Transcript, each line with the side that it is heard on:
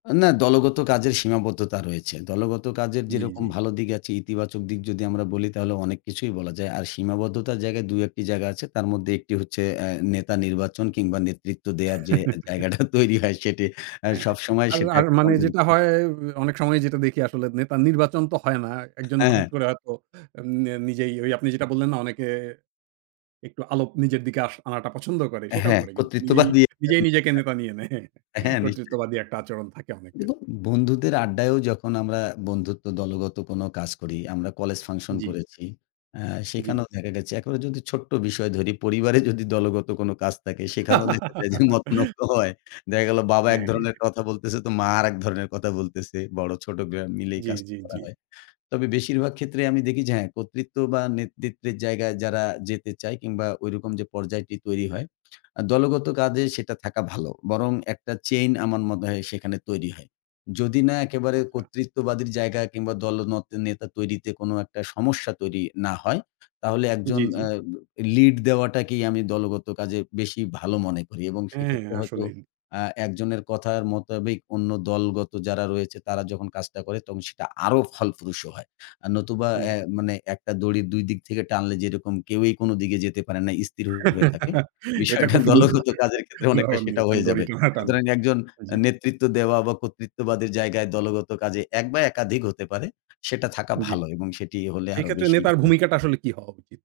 left: না, দলগত কাজের সীমাবদ্ধতা রয়েছে। দলগত কাজের
right: জ্বি,
left: যেরকম
right: জ্বি।
left: ভালো দিক আছে, ইতিবাচক দিক যদি আমরা বলি, তাহলে অনেক কিছুই বলা যায়। আর সীমাবদ্ধতার জায়গায় ২ ১ টি জায়গা আছে। তার মধ্যে ১ টি হচ্ছে, অ্যা নেতা নির্বাচন কিংবা নেতৃত্ব দেওয়ার যে জায়গাটা তৈরি হয়, সেটি অ্যা
right: হ্যাঁ, হ্যাঁ।
left: সবসময়
right: আর
left: সেটা
right: আর
left: একটা
right: মানে যেটা
left: কন্ট্রিবিউশন
right: হয়, এ অনেক সময় যেটা দেখি, আসলে নেতা নির্বাচন তো হয় না। ১ জন হঠাৎ
left: হ্যাঁ।
right: করে হয়তো এন নিজেই, ওই আপনি যেটা বললেন না? অনেকে একটু আলো নিজের দিকে আস আনাটা পছন্দ করে, সেটাও
left: হ্যাঁ,
right: করে কিন্তু। নিজেই,
left: কর্তৃত্ববাদী
right: নিজেই, নিজেকে নেতা
left: [unintelligible]
right: নিয়ে নেয়।
left: হ্যাঁ, নিশ্চয়ই।
right: কর্তৃত্ববাদী একটা আচরণ থাকে
left: উন
right: অনেকের।
left: বন্ধুদের আড্ডায়ও যখন আমরা বন্ধুত্ব দলগত কোন কাজ করি, আমরা কলেজ ফাংশন
right: জ্বি।
left: করেছি। অ্যা
right: জ্বি।
left: সেখানেও দেখা গেছে, একেবারে যদি ছোট্ট বিষয় ধরি। পরিবারে যদি দলগত কোন কাজ থাকে, সেখানেও দেখা যায় যে, মতনৈক্য হয়। দেখা গেল, বাবা এক
right: হ্যাঁ, হ্যাঁ।
left: ধরনের কথা বলতেছে, তো মা আরেক ধরনের কথা বলতেছে, বড় ছোট বে মিলেই
right: জ্বি,
left: কাজটা
right: জ্বি,
left: করা
right: জ্বি।
left: হয়। তবে বেশিরভাগ ক্ষেত্রেই আমি দেখি যে, হ্যাঁ, কর্তৃত্ব বা নেতৃত্বের জায়গায় যারা যেতে চায় কিংবা ঐরকম যে পর্যায়টি তৈরি হয়, আ দলগত কাজে সেটা থাকা ভালো। বরং ১ টা চেইন আমার মনে হয় সেখানে তৈরি হয়। যদি না একেবারে
right: আচ্ছা।
left: কর্তৃত্ববাদীর জায়গা কিংবা দলনেতা-, নেতা তৈরিতে কোনো একটা সমস্যা তৈরি না হয়, তাহলে ১ জন
right: জ্বি, জ্বি।
left: অ্যা লিড দেওয়াটাকেই আমি দলগত কাজে বেশি ভালো মনে করি। এবং
right: হ্যাঁ,
left: সেক্ষেত্রে হয়তো
right: আসলেই।
left: আ ১ জনের কথার মোতাবেক অন্য দলগত যারা রয়েছে, তারা যখন কাজটা করে তখন সেটা আরো ফলপ্রসু হয়। আ নতুবা
right: জি।
left: অ্যা মানে ১ টা দড়ির ২ দিক থেকে টানলে যেরকম কেউই কোন দিকে যেতে পারে না, স্থির হয়ে থাকে।
right: এটা
left: বিষয়টা
right: খুব সুন্দর
left: দলগত
right: ১ টা
left: কাজের ক্ষেত্রে অনেকটা
right: উদাহরণ
left: সেটা
right: দিয়েছেন।
left: হয়ে
right: দড়ি
left: যাবে।
right: টানাটানি।
left: সুতরাং ১ জন অ্যা
right: জি।
left: নেতৃত্ব দেওয়া বা কর্তৃত্ববাদের জায়গায় দলগত কাজে ১ বা একাধিক হতে পারে। সেটা থাকা
right: জ্বি।
left: ভালো এবং সেটি হলে
right: সেই
left: আরো
right: ক্ষেত্রে
left: বেশি
right: নেতার
left: ভালো হয়।
right: ভূমিকাটা আসলে কী হওয়া উচিত?